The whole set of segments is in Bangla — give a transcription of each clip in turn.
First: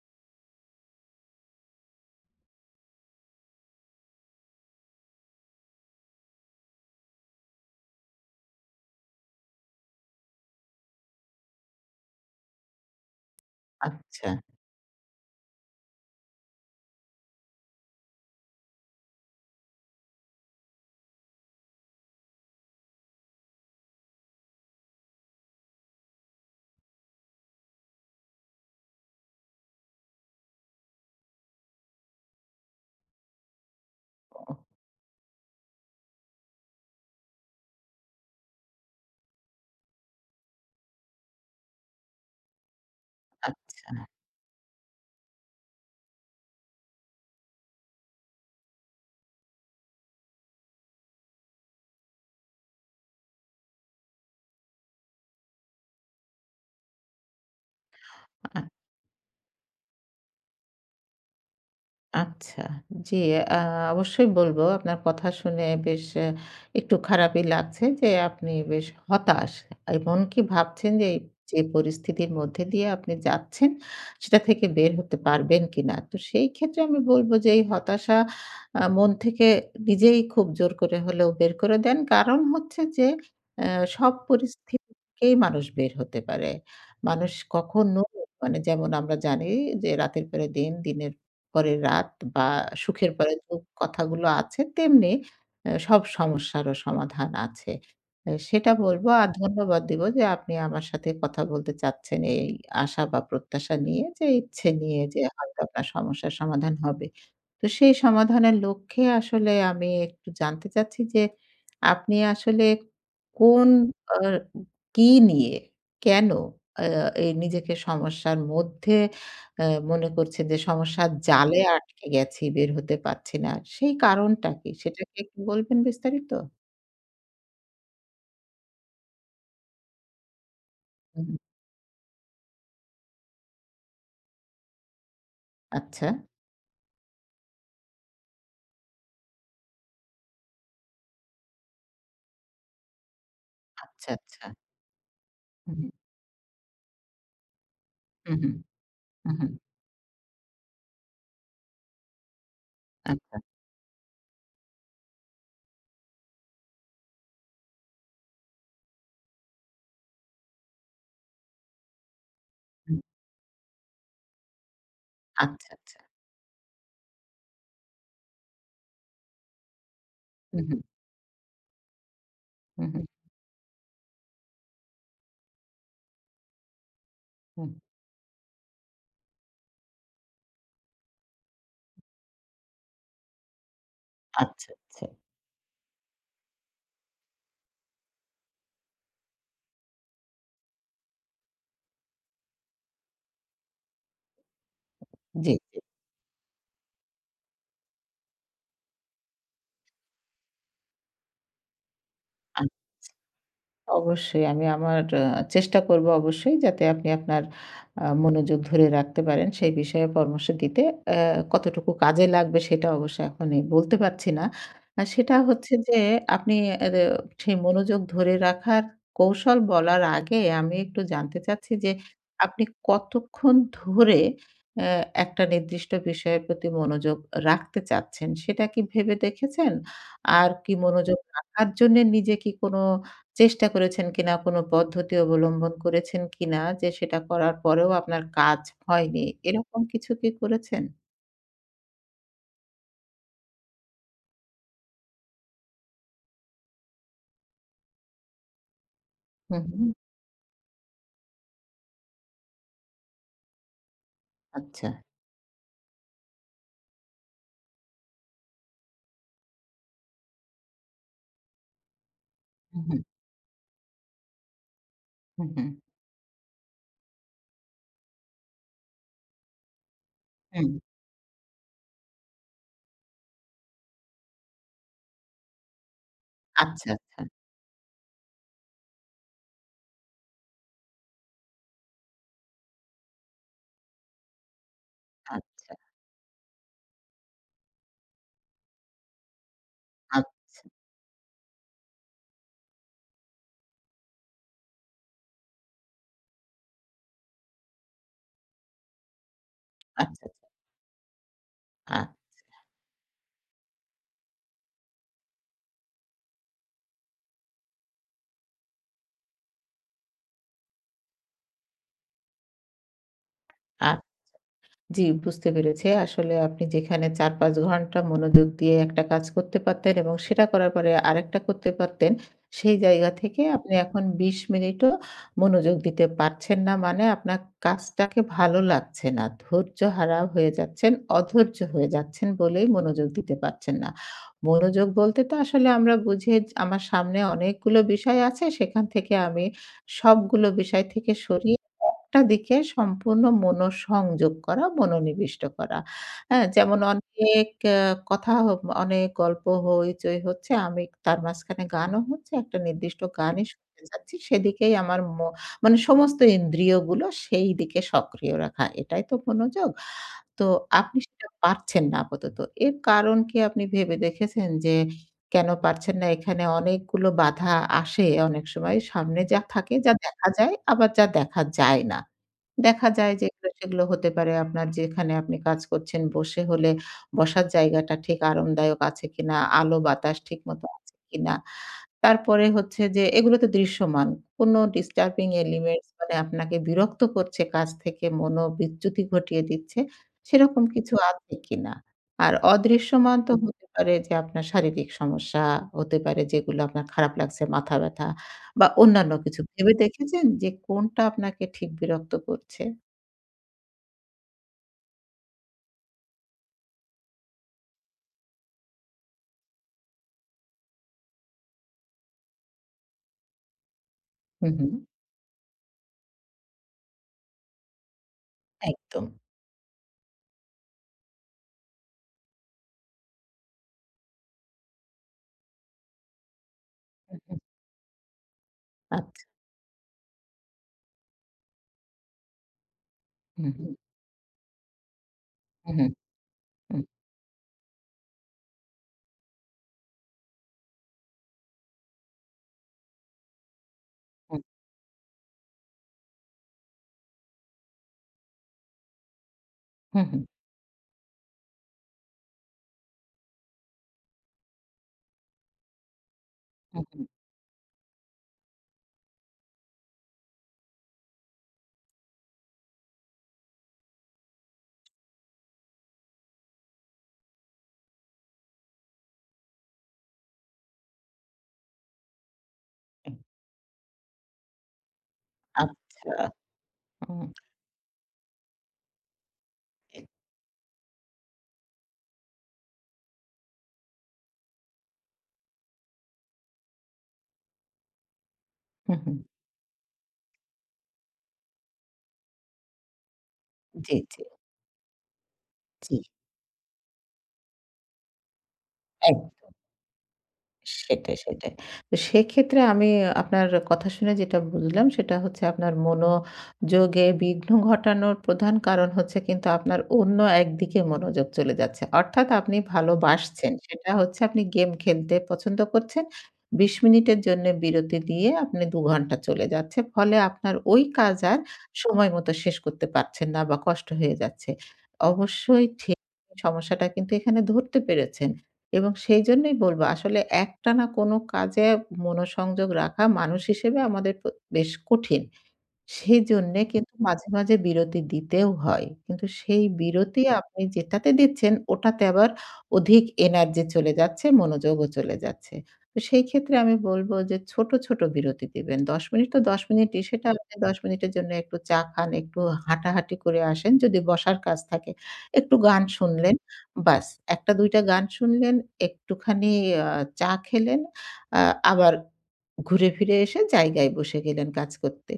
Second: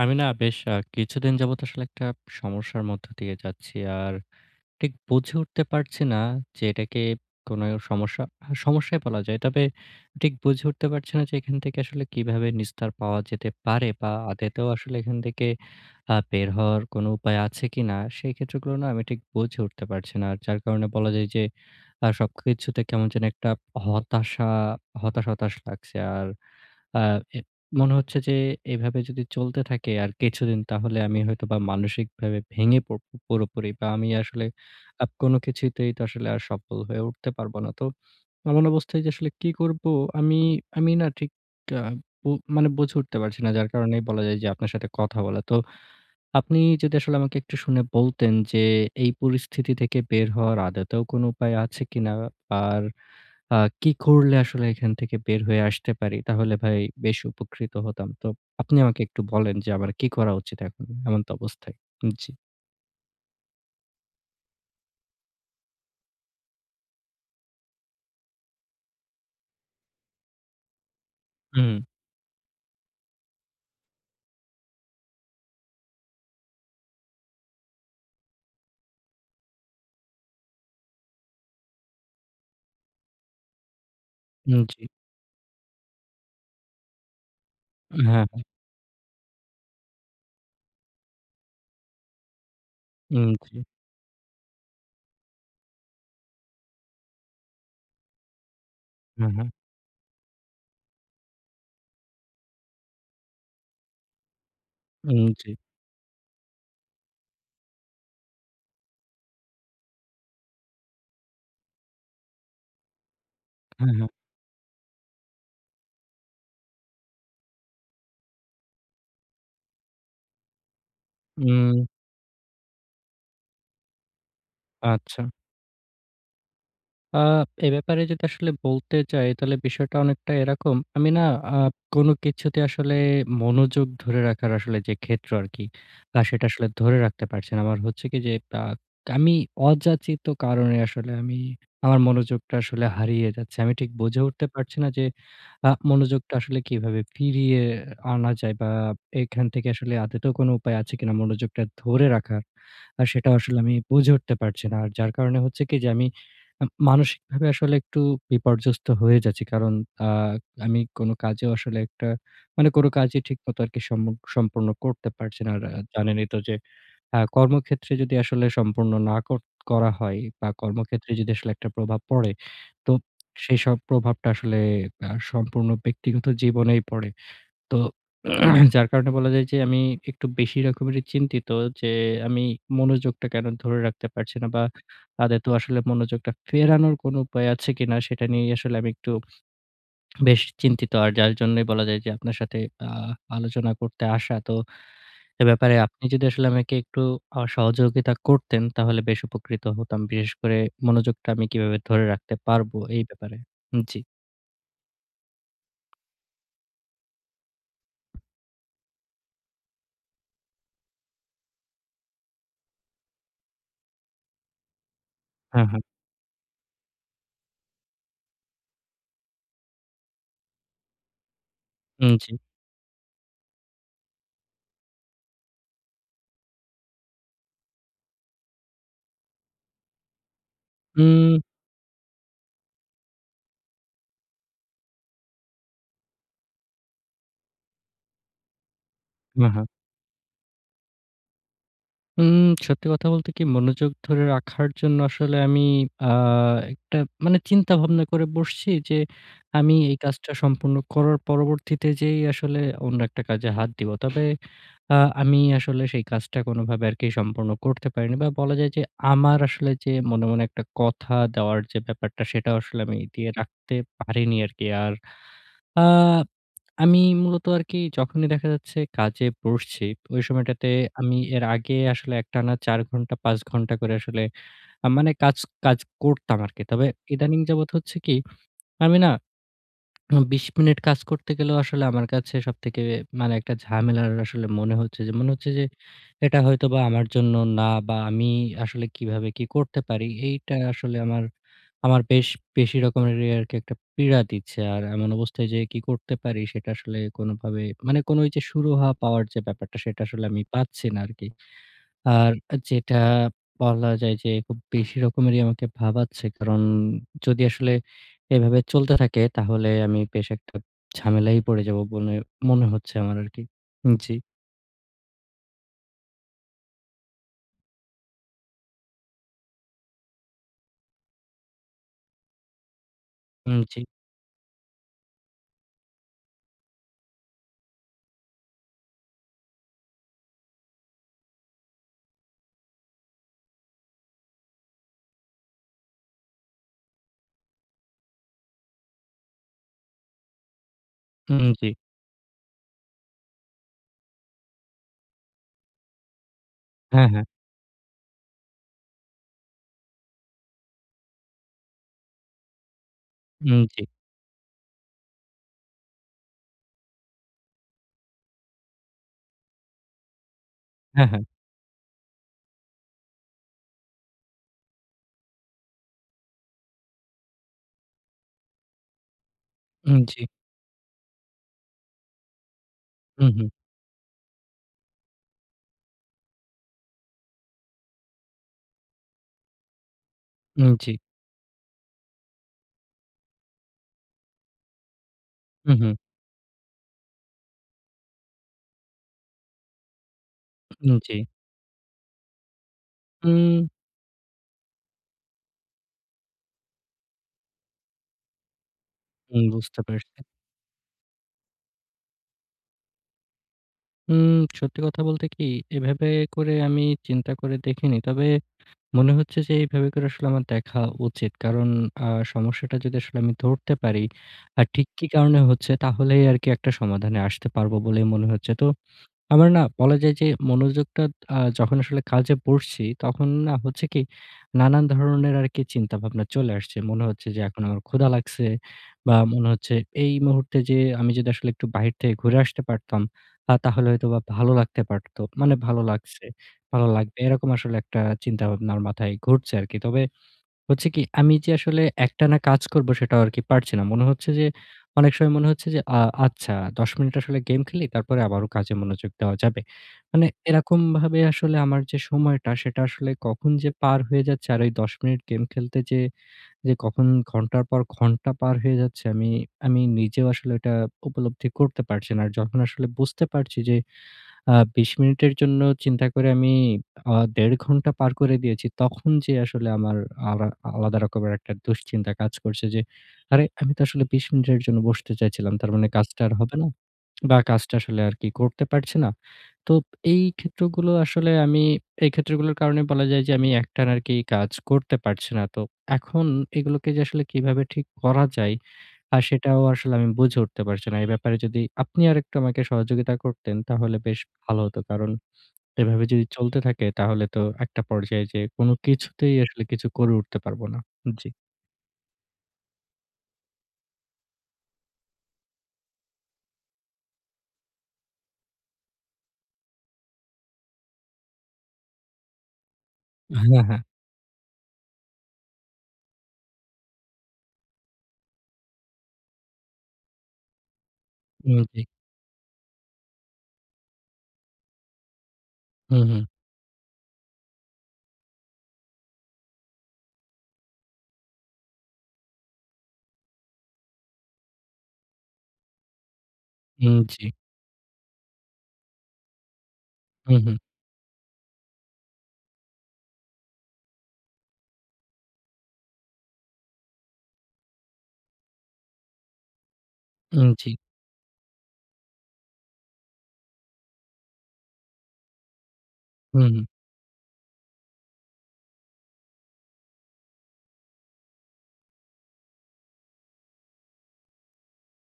আমি না বেশ কিছুদিন যাবত আসলে একটা সমস্যার মধ্য দিয়ে যাচ্ছি। আর ঠিক বুঝে উঠতে পারছি না যে এটাকে কোনো সমস্যা হ্যাঁ, সমস্যাই বলা যায়। তবে ঠিক বুঝে উঠতে পারছি না যে এখান থেকে আসলে কিভাবে নিস্তার পাওয়া যেতে পারে বা আচ্ছা। আদতেও আসলে এখান থেকে বের হওয়ার কোনো উপায় আছে কিনা? সেই ক্ষেত্রগুলো না আমি ঠিক বুঝে উঠতে পারছি না। আর যার কারণে বলা যায় যে সবকিছুতে কেমন যেন একটা হতাশা, হতাশ লাগছে। আর আ মনে হচ্ছে যে এভাবে যদি চলতে থাকে আর কিছুদিন, তাহলে আমি হয়তোবা মানসিকভাবে ভেঙে পড়ব পুরোপুরি বা আমি আসলে ও কোনো কিছুতেই তো আসলে আর সফল হয়ে উঠতে পারব না। তো এমন অবস্থায় যে আসলে কি করব আমি আমি না ঠিক আ বু মানে বুঝে উঠতে পারছি আ না। যার কারণেই বলা যায় যে আপনার সাথে কথা বলা। তো আপনি যদি আসলে আমাকে একটু শুনে বলতেন যে এই পরিস্থিতি থেকে বের হওয়ার আদতেও কোনো উপায় আছে কিনা? আর আ কি করলে আসলে এখান থেকে বের হয়ে আসতে পারি? তাহলে ভাই বেশ উপকৃত হতাম। তো আ আপনি আমাকে একটু বলেন যে আমার কি করা উচিত এখন এমন্ত অবস্থায়? জি। আচ্ছা। জি, আ অবশ্যই বলব। আপনার কথা শুনে বেশ একটু খারাপই লাগছে যে আপনি বেশ হতাশ। এমনকি ভাবছেন যে এই যে হুম। পরিস্থিতির মধ্যে দিয়ে আপনি যাচ্ছেন, সেটা থেকে বের হতে পারবেন কিনা। তো সেই ক্ষেত্রে আমি বলব যে এই হতাশা মন থেকে নিজেই খুব জোর করে হলেও বের করে দেন। কারণ হচ্ছে যে অ্যা সব উম জি। পরিস্থিতি থেকেই মানুষ বের হতে পারে। মানুষ কখনো হ্যাঁ, হ্যাঁ। মানে যেমন আমরা জানি যে রাতের পরে দিন, দিনের পরে রাত বা সুখের উম পরে জি। দুঃখ কথাগুলো আছে তেমনি সব সমস্যারও সমাধান আছে। সেটা বলব আর হ্যাঁ, হ্যাঁ। ধন্যবাদ দিব যে আপনি আমার সাথে কথা বলতে চাচ্ছেন এই আশা বা প্রত্যাশা নিয়ে যে ইচ্ছে নিয়ে উম যে জি। হয়তো আপনার সমস্যার সমাধান হবে। তো সেই সমাধানের লক্ষ্যে আসলে আমি একটু জানতে চাচ্ছি যে আপনি আসলে কোন হ্যাঁ, হ্যাঁ। আ কি নিয়ে কেন আ এই নিজেকে সমস্যার মধ্যে আ মনে করছে যে সমস্যার জালে উম আটকে গেছি, বের হতে পারছি না। সেই কারণটা কি? সেটা কি আচ্ছা। একটু বলবেন বিস্তারিত? আ এ ব্যাপারে যদি আসলে বলতে যাই তাহলে বিষয়টা অনেকটা এরকম। আমি না হুম, আ কোনো কিছুতে আসলে মনোযোগ ধরে রাখার আসলে যে ক্ষেত্র আরকি, আচ্ছা, সেটা আসলে ধরে রাখতে পারছি না। আমার হচ্ছে কি যে আ আমি অযাচিত কারণে আসলে আমার মনোযোগটা আসলে হারিয়ে যাচ্ছে। আমি ঠিক আচ্ছা, বুঝে উঠতে আচ্ছা। পারছি না যে হুম, মনোযোগটা আসলে কিভাবে ফিরিয়ে আনা হুম, যায় হুম, বা হুম, এখান হুম, থেকে আসলে আদতেও কোনো উপায় আছে কিনা মনোযোগটা ধরে রাখার। আর সেটাও আচ্ছা, আসলে আমি বুঝে উঠতে পারছি না। আর যার কারণে হচ্ছে কি যে আমি মানসিকভাবে আসলে একটু বিপর্যস্ত হয়ে যাচ্ছি। কারণ আ আমি কোনো কাজেও আসলে একটা, মানে কোনো হুম, কাজই ঠিকমতো আরকি সম্পূর্ণ করতে পারছি না। আর আচ্ছা, আচ্ছা। জানেনই তো যে কর্মক্ষেত্রে যদি আসলে সম্পূর্ণ না করা হয় বা হুম, হুম, কর্মক্ষেত্রে যদি আসলে একটা প্রভাব পড়ে, হুম, তো হুম, সেইসব প্রভাবটা আসলে সম্পূর্ণ ব্যক্তিগত জীবনেই পড়ে। হুম। তো যার কারণে বলা যায় যে আমি একটু বেশি রকমেরই চিন্তিত যে আমি মনোযোগটা কেন ধরে রাখতে পারছি না বা আচ্ছা, আচ্ছা। তাদের তো আসলে মনোযোগটা ফেরানোর কোনো উপায় আছে কিনা সেটা নিয়ে আসলে আমি একটু বেশ চিন্তিত। আর যার জন্যই বলা যায় যে আপনার সাথে আ আলোচনা করতে আসা। তো এ জি, ব্যাপারে জি। আপনি যদি আসলে আমাকে একটু সহযোগিতা করতেন তাহলে বেশ উপকৃত হতাম। বিশেষ করে মনোযোগটা আমি কিভাবে ধরে রাখতে আ পারবো এই ব্যাপারে। জি। অবশ্যই আমি আমার চেষ্টা করব অবশ্যই যাতে আপনি আপনার মনোযোগ ধরে রাখতে পারেন। সেই বিষয়ে পরামর্শ দিতে। কতটুকু কাজে লাগবে সেটা অবশ্য এখনই বলতে পারছি না। সেটা হ্যাঁ, হচ্ছে হ্যাঁ। যে আপনি এর সেই মনোযোগ ধরে রাখার কৌশল বলার আগে আমি একটু জানতে চাচ্ছি যে উম জি। আপনি কতক্ষণ ধরে অ্যা একটা নির্দিষ্ট বিষয়ের প্রতি মনোযোগ রাখতে চাচ্ছেন সেটা কি ভেবে দেখেছেন? আর কি মনোযোগ উম রাখার জন্যে নিজে কি কোনো চেষ্টা করেছেন কিনা, কোনো পদ্ধতি অবলম্বন করেছেন কিনা যে সেটা করার পরেও আপনার কাজ হয়নি, হ্যাঁ, হ্যাঁ। এরকম কিছু কি করেছেন? উম সত্যি কথা বলতে কি, মনোযোগ ধরে রাখার জন্য আসলে আমি আ একটা, মানে চিন্তা-ভাবনা করে বসছি যে হু, আমি হু, এই কাজটা সম্পূর্ণ করার পরবর্তীতে যেই আসলে অন্য একটা কাজে হাত দিব। তবে আচ্ছা। আ আমি আসলে সেই কাজটা কোনোভাবে আরকি সম্পূর্ণ করতে পারিনি বা বলা যায় যে আমার আসলে যে মনে একটা কথা দেওয়ার যে ব্যাপারটা, সেটা হু, আসলে হু, আমি দিয়ে রাখতে পারিনি আরকি। আর হু, হু, আ আমি মূলত আরকি যখনই দেখা যাচ্ছে কাজে বসছি, ওই সময়টাতে হুম। আমি এর আগে আসলে একটানা ৪ ঘন্টা ৫ ঘন্টা করে আসলে আ মানে কাজ কাজ করতাম আরকি। তবে আচ্ছা, আচ্ছা। ইদানিং যাবৎ হচ্ছে কি, আমি না ২০ মিনিট কাজ করতে গেলেও আসলে আমার কাছে সবথেকে, মানে একটা ঝামেলার আসলে মনে হচ্ছে যে, আ এটা হয়তোবা আমার জন্য না বা আমি আসলে কিভাবে কি করতে পারি? আ এইটা আসলে আমার বেশি রকমেরই আরকি একটা পীড়া দিচ্ছে। আর এমন অবস্থায় যে কি করতে পারি সেটা আসলে কোনোভাবে, মানে কোনো ওই যে সুরাহা পাওয়ার যে ব্যাপারটা সেটা আসলে আচ্ছা, আচ্ছা। আমি পাচ্ছি না আরকি। আ আর যেটা বলা যায় যে খুব বেশি রকমেরই আমাকে ভাবাচ্ছে। কারণ যদি আসলে এভাবে চলতে থাকে তাহলে আমি বেশ একটা ঝামেলাই পড়ে যাব বলে মনে হচ্ছে আমার আরকি। আ উম জি, জি, বুঝতে পেরেছি। আসলে আপনি যেখানে ৪-৫ ঘন্টা মনোযোগ দিয়ে একটা কাজ করতে পারতেন এবং সেটা করার পরে আরেকটা করতে পারতেন, সেই জায়গা থেকে উম আপনি জি, এখন ২০ মিনিটও মনোযোগ দিতে পারছেন না মানে আপনার কাজটাকে ভালো লাগছে না। ধৈর্যহারা হয়ে যাচ্ছেন, অধৈর্য হয়ে যাচ্ছেন বলেই মনোযোগ দিতে পারছেন না। মনোযোগ বলতে তো আসলে আমরা বুঝি আমার সামনে অনেকগুলো বিষয় আছে সেখান থেকে আমি সবগুলো বিষয় থেকে উম সরিয়ে জি। একটা দিকে সম্পূর্ণ মনোসংযোগ করা, মনোনিবিষ্ট করা। হ্যাঁ? যেমন হ্যাঁ, হ্যাঁ। অনেক আ কথা হ অনেক গল্প হইচই হচ্ছে। আমি তার মাঝখানে গানও হচ্ছে। একটা নির্দিষ্ট গানই উম জি। শুনতে চাচ্ছি। সেদিকেই আমার মানে সমস্ত ইন্দ্রিয়গুলো সেই দিকে সক্রিয় রাখা। এটাই তো মনোযোগ। তো আপনি হ্যাঁ, হ্যাঁ। সেটা পারছেন না আপাতত। এর কারণ কি আপনি ভেবে দেখেছেন যে কেন পারছেন না? এখানে অনেকগুলো বাধা আসে অনেক সময়। সামনে যা থাকে, যা উম জি। দেখা যায়, আবার যা দেখা যায় না। দেখা যায় যে হুম, হুম। এগুলো সেগুলো হতে পারে আপনার যেখানে আপনি কাজ করছেন বসে হলে বসার জায়গাটা ঠিক আরামদায়ক আছে কিনা, আলো বাতাস ঠিকমতো উম জি। আছে কিনা। তারপরে হচ্ছে যে এগুলো তো দৃশ্যমান। কোনো disturbing হুম, elements হুম। মানে আপনাকে বিরক্ত করছে কাজ থেকে মনোবিচ্যুতি ঘটিয়ে দিচ্ছে, সেরকম উম কিছু জি। আছে কিনা? আর অদৃশ্যমান তো হতে উম পারে যে আপনার শারীরিক সমস্যা হতে পারে যেগুলো আপনার খারাপ লাগছে, মাথা ব্যাথা বা অন্যান্য কিছু। হুম, ভেবে বুঝতে পারছি। দেখেছেন যে কোনটা আপনাকে ঠিক বিরক্ত করছে? উম সত্যি কথা বলতে কি, এভাবে করে আমি চিন্তা করে দেখিনি। তবে মনে হচ্ছে যে এইভাবে করে আসলে আমার দেখা উচিত। কারণ আ সমস্যাটা যদি আসলে আমি ধরতে পারি, হুম, হুম। ঠিক কি কারণে হচ্ছে, তাহলেই আরকি একটা সমাধানে আসতে পারবো বলেই মনে হচ্ছে। তো একদম। আমার না বলা যায় যে মনোযোগটা, যখন আসলে কাজে বসছি, তখন না হচ্ছে কি নানান ধরনের আরকি চিন্তাভাবনা চলে আসছে। মনে হুম, হচ্ছে হুম। যে এখন আমার ক্ষুধা লাগছে বা আচ্ছা। মনে হচ্ছে এই মুহূর্তে যে আমি যদি আসলে একটু বাহির থেকে ঘুরে আসতে পারতাম, হুম, হুম, তাহলে হয়তোবা ভালো লাগতে পারত। মানে হুম, ভালো হুম, লাগছে, হুম, ভালো লাগবে, এরকম আসলে একটা চিন্তাভাবনা আমার মাথায় ঘুরছে আরকি। তবে হচ্ছে কি, আমি যে আসলে একটানা কাজ করব সেটাও আরকি পারছি না। মনে হচ্ছে হুম, যে অনেক সময় মনে হচ্ছে যে আচ্ছা, ১০ মিনিট আসলে গেম খেলি, তারপরে আবারও কাজে মনোযোগ দেওয়া যাবে। হুম, মানে এরকমভাবে আসলে আমার যে সময়টা সেটা আসলে কখন যে পার হয়ে যাচ্ছে, আর ওই ১০ মিনিট গেম খেলতে যেয়ে যে হুম, হুম, কখন ঘন্টার পর ঘন্টা পার হয়ে যাচ্ছে আমি আমি নিজেও আসলে এটা উপলব্ধি করতে পারছি না। আর যখন আসলে বুঝতে পারছি যে ২০ মিনিটের জন্য চিন্তা করে আমি ১.৫ ঘন্টা পার করে দিয়েছি, তখন যে আসলে আমার আলা আলাদা রকমের একটা দুশ্চিন্তা কাজ করছে যে, হুম। "আরে! আমি তো আসলে ২০ মিনিটের জন্য বসতে চাইছিলাম। তার মানে আচ্ছা। কাজটা আর হবে না হুম, বা কাজটা আসলে আর কি করতে পারছি না।" তো এই ক্ষেত্রগুলো আসলে আমি এই ক্ষেত্রগুলোর কারণে বলা যায় যে আমি একটানা আরকি কাজ করতে পারছি না। তো এখন এগুলোকে যে আসলে কিভাবে ঠিক করা যায়, হুম, হুম। আর সেটাও আসলে আমি বুঝে উঠতে পারছি না। এই ব্যাপারে যদি আপনি আরেকটু আমাকে সহযোগিতা করতেন তাহলে জি, বেশ জি, ভালো হতো। কারণ জি। এভাবে যদি চলতে থাকে তাহলে তো একটা পর্যায়ে যেয়ে কোনো এক কিছুতেই আসলে কিছু করে উঠতে পারব না। সেটাই, জি। সেটাই। তো সেক্ষেত্রে আমি আপনার কথা শুনে যেটা বুঝলাম সেটা হচ্ছে আপনার মনোযোগে বিঘ্ন ঘটানোর প্রধান কারণ হচ্ছে কিন্তু আপনার অন্য একদিকে মনোযোগ চলে যাচ্ছে। অর্থাৎ আপনি ভালোবাসছেন। হ্যাঁ, হ্যাঁ। সেটা হচ্ছে আপনি গেম খেলতে পছন্দ করছেন। ২০ মিনিটের জন্য বিরতি দিয়ে আপনি ২ ঘন্টা চলে যাচ্ছে। ফলে আপনার ওই কাজ আর উম জি। সময় মতো শেষ করতে পারছেন না বা কষ্ট হয়ে যাচ্ছে। অবশ্যই ঠিক হুম, হুম। সমস্যাটা কিন্তু এখানে ধরতে পেরেছেন। এবং সেই জন্যই বলব আসলে একটানা কোনো কাজে মনোসংযোগ রাখা মানুষ হিসেবে আমাদের বেশ কঠিন। সেইজন্যে কিন্তু উম জি। মাঝে, মাঝে বিরতি দিতেও হয়। কিন্তু সেই বিরতি হুম, হুম। আপনি যেটাতে দিচ্ছেন ওটাতে আবার অধিক এনার্জি চলে যাচ্ছে, মনোযোগও চলে যাচ্ছে। তো সেই ক্ষেত্রে আমি বলব যে ছোট, ছোট বিরতি দিবেন। ১০ মিনিট তো ১০ মিনিটই সেটা উম আপনি জি। ১০ মিনিটের জন্য একটু চা খান, একটু হাঁটাহাঁটি করে আসেন, যদি বসার কাজ থাকে। একটু গান শুনলেন, হুম, হুম। বাস ১ টা ২ টা গান শুনলেন, একটুখানি আ চা খেলেন, আ আবার ঘুরে ফিরে এসে জায়গায় বসে গেলেন কাজ করতে।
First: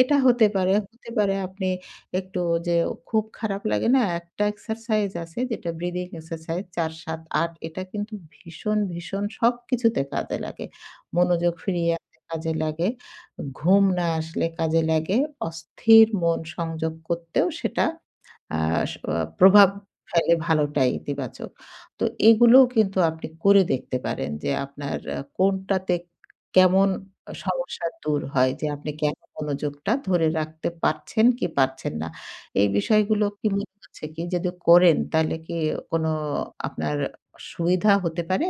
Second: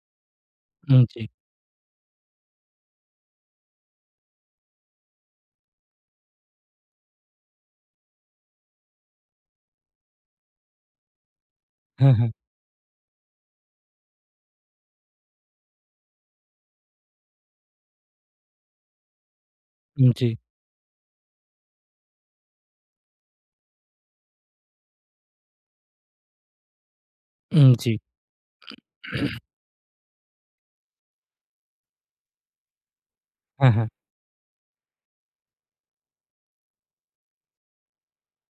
এটা হতে পারে। উম হতে জি। পারে আপনি একটু যে খুব খারাপ লাগে না? একটা এক্সারসাইজ আছে যেটা ব্রিদিং এক্সারসাইজ ৪, ৭, ৮ এটা কিন্তু ভীষণ, ভীষণ সবকিছুতে কাজে লাগে। মনোযোগ ফিরিয়ে হ্যাঁ, আনতে হ্যাঁ। কাজে লাগে। ঘুম না আসলে কাজে লাগে। অস্থির মন সংযোগ করতেও সেটা আ প্রভাব উম জি। ফেলে ভালোটাই ইতিবাচক। তো এগুলোও কিন্তু আপনি করে দেখতে পারেন যে আপনার কোনটাতে কেমন উম সমস্যা জি। দূর হয় যে আপনি কেন মনোযোগটা ধরে রাখতে পারছেন কি পারছেন না। এই বিষয়গুলো কি হ্যাঁ, মনে হ্যাঁ। হচ্ছে কি যদি করেন তাহলে কি কোনো আপনার সুবিধা হতে পারে?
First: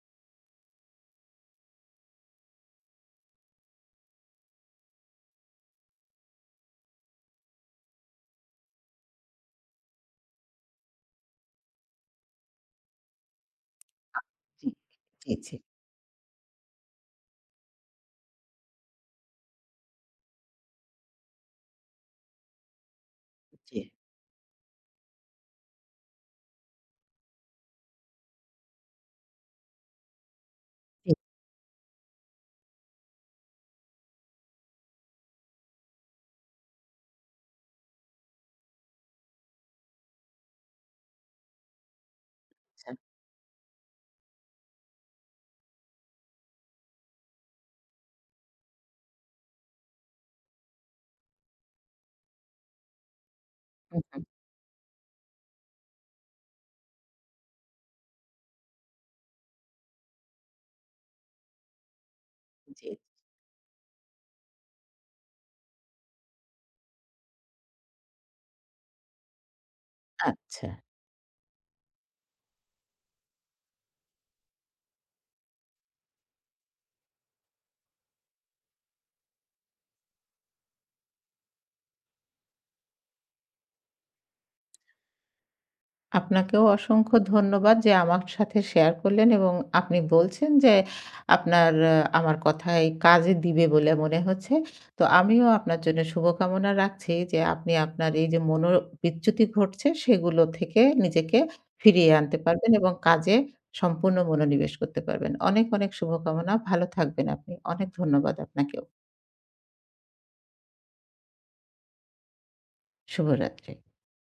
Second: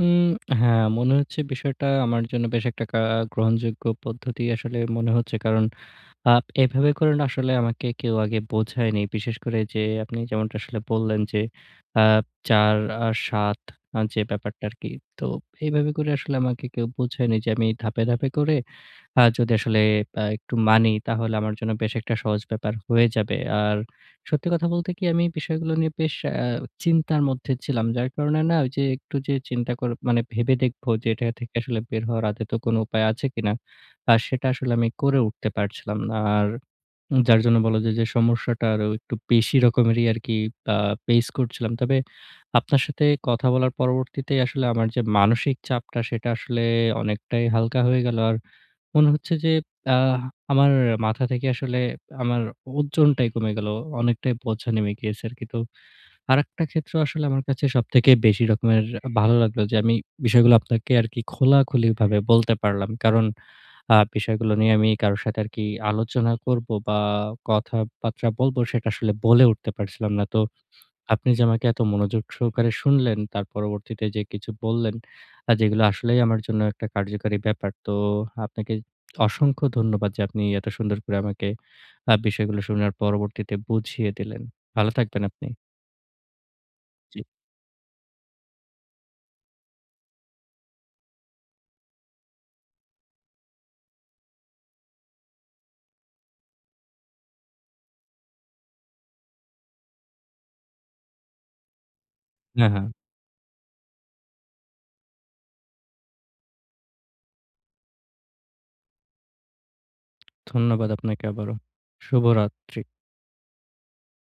উম হ্যাঁ, মনে হচ্ছে বিষয়টা আমার জন্য বেশ একটা গ্রহণযোগ্য পদ্ধতি আসলে মনে হচ্ছে। কারণ এভাবে করে না আসলে আমাকে কেউ আগে বোঝায়নি। বিশেষ করে যে আপনি যেমনটা আসলে বললেন যে আ ৪ আর ৭, যে ব্যাপারটা জি, আরকি। তো জি, জি, এইভাবে করে আসলে আমাকে কেউ বোঝায়নি যে আমি ধাপে, ধাপে করে যদি আসলে একটু মানি তাহলে আমার জন্য বেশ একটা সহজ ব্যাপার হয়ে যাবে। আর জি, সত্যি কথা বলতে কি, আমি বিষয়গুলো নিয়ে বেশ চিন্তার মধ্যে ছিলাম। যার কারণে না ওই যে একটু যে চিন্তা করে, মানে ভেবে দেখবো যে জি, এটা থেকে আসলে বের হওয়ার আদতেও কোনো উপায় আছে কিনা? আর সেটা আসলে আমি করে উঠতে পারছিলাম না। আর যার জন্য বলা যায় যে সমস্যাটা আরো একটু বেশি রকমেরই আরকি আ ফেস করছিলাম। তবে আপনার আচ্ছা। সাথে কথা বলার পরবর্তীতেই আসলে আমার যে মানসিক চাপটা সেটা আসলে অনেকটাই হালকা হয়ে গেল। আর মনে হচ্ছে যে আ আমার মাথা থেকে আসলে আমার ওজনটাই কমে গেল। হুম, হুম, অনেকটাই বোঝা নেমে গিয়েছে আরকি। তো আরেকটা ক্ষেত্র আসলে আমার কাছে সবথেকে বেশি রকমের ভালো লাগলো যে আমি বিষয়গুলো আপনাকে আরকি খোলাখুলিভাবে বলতে জি, পারলাম। কারণ বিষয়গুলো নিয়ে আমি কারো সাথে আরকি আলোচনা করব বা কথাবার্তা বলব, সেটা আসলে বলে উঠতে পারছিলাম না। তো আচ্ছা। আপনি যে আমাকে এত মনোযোগ সহকারে শুনলেন, তার পরবর্তীতে যে কিছু বললেন, যেগুলো আসলেই আমার জন্য একটা কার্যকারী ব্যাপার। তো আপনাকে অসংখ্য ধন্যবাদ যে আপনি এত সুন্দর করে আমাকে বিষয়গুলো শোনার পরবর্তীতে বুঝিয়ে দিলেন। ভালো থাকবেন আপনি। আপনাকেও অসংখ্য জি। ধন্যবাদ যে আমার সাথে শেয়ার করলেন এবং আপনি বলছেন যে আপনার আমার কথায় কাজে দিবে বলে মনে হচ্ছে। তো আমিও আপনার জন্য শুভকামনা রাখছি যে আপনি আপনার এই যে মনোবিচ্যুতি ঘটছে সেগুলো থেকে নিজেকে ফিরিয়ে আনতে হ্যাঁ, পারবেন হ্যাঁ। এবং কাজে সম্পূর্ণ মনোনিবেশ করতে পারবেন। অনেক, অনেক শুভকামনা। ভালো থাকবেন আপনি। অনেক ধন্যবাদ আপনাকেও। ধন্যবাদ আপনাকে আবারও। শুভরাত্রি। শুভরাত্রি।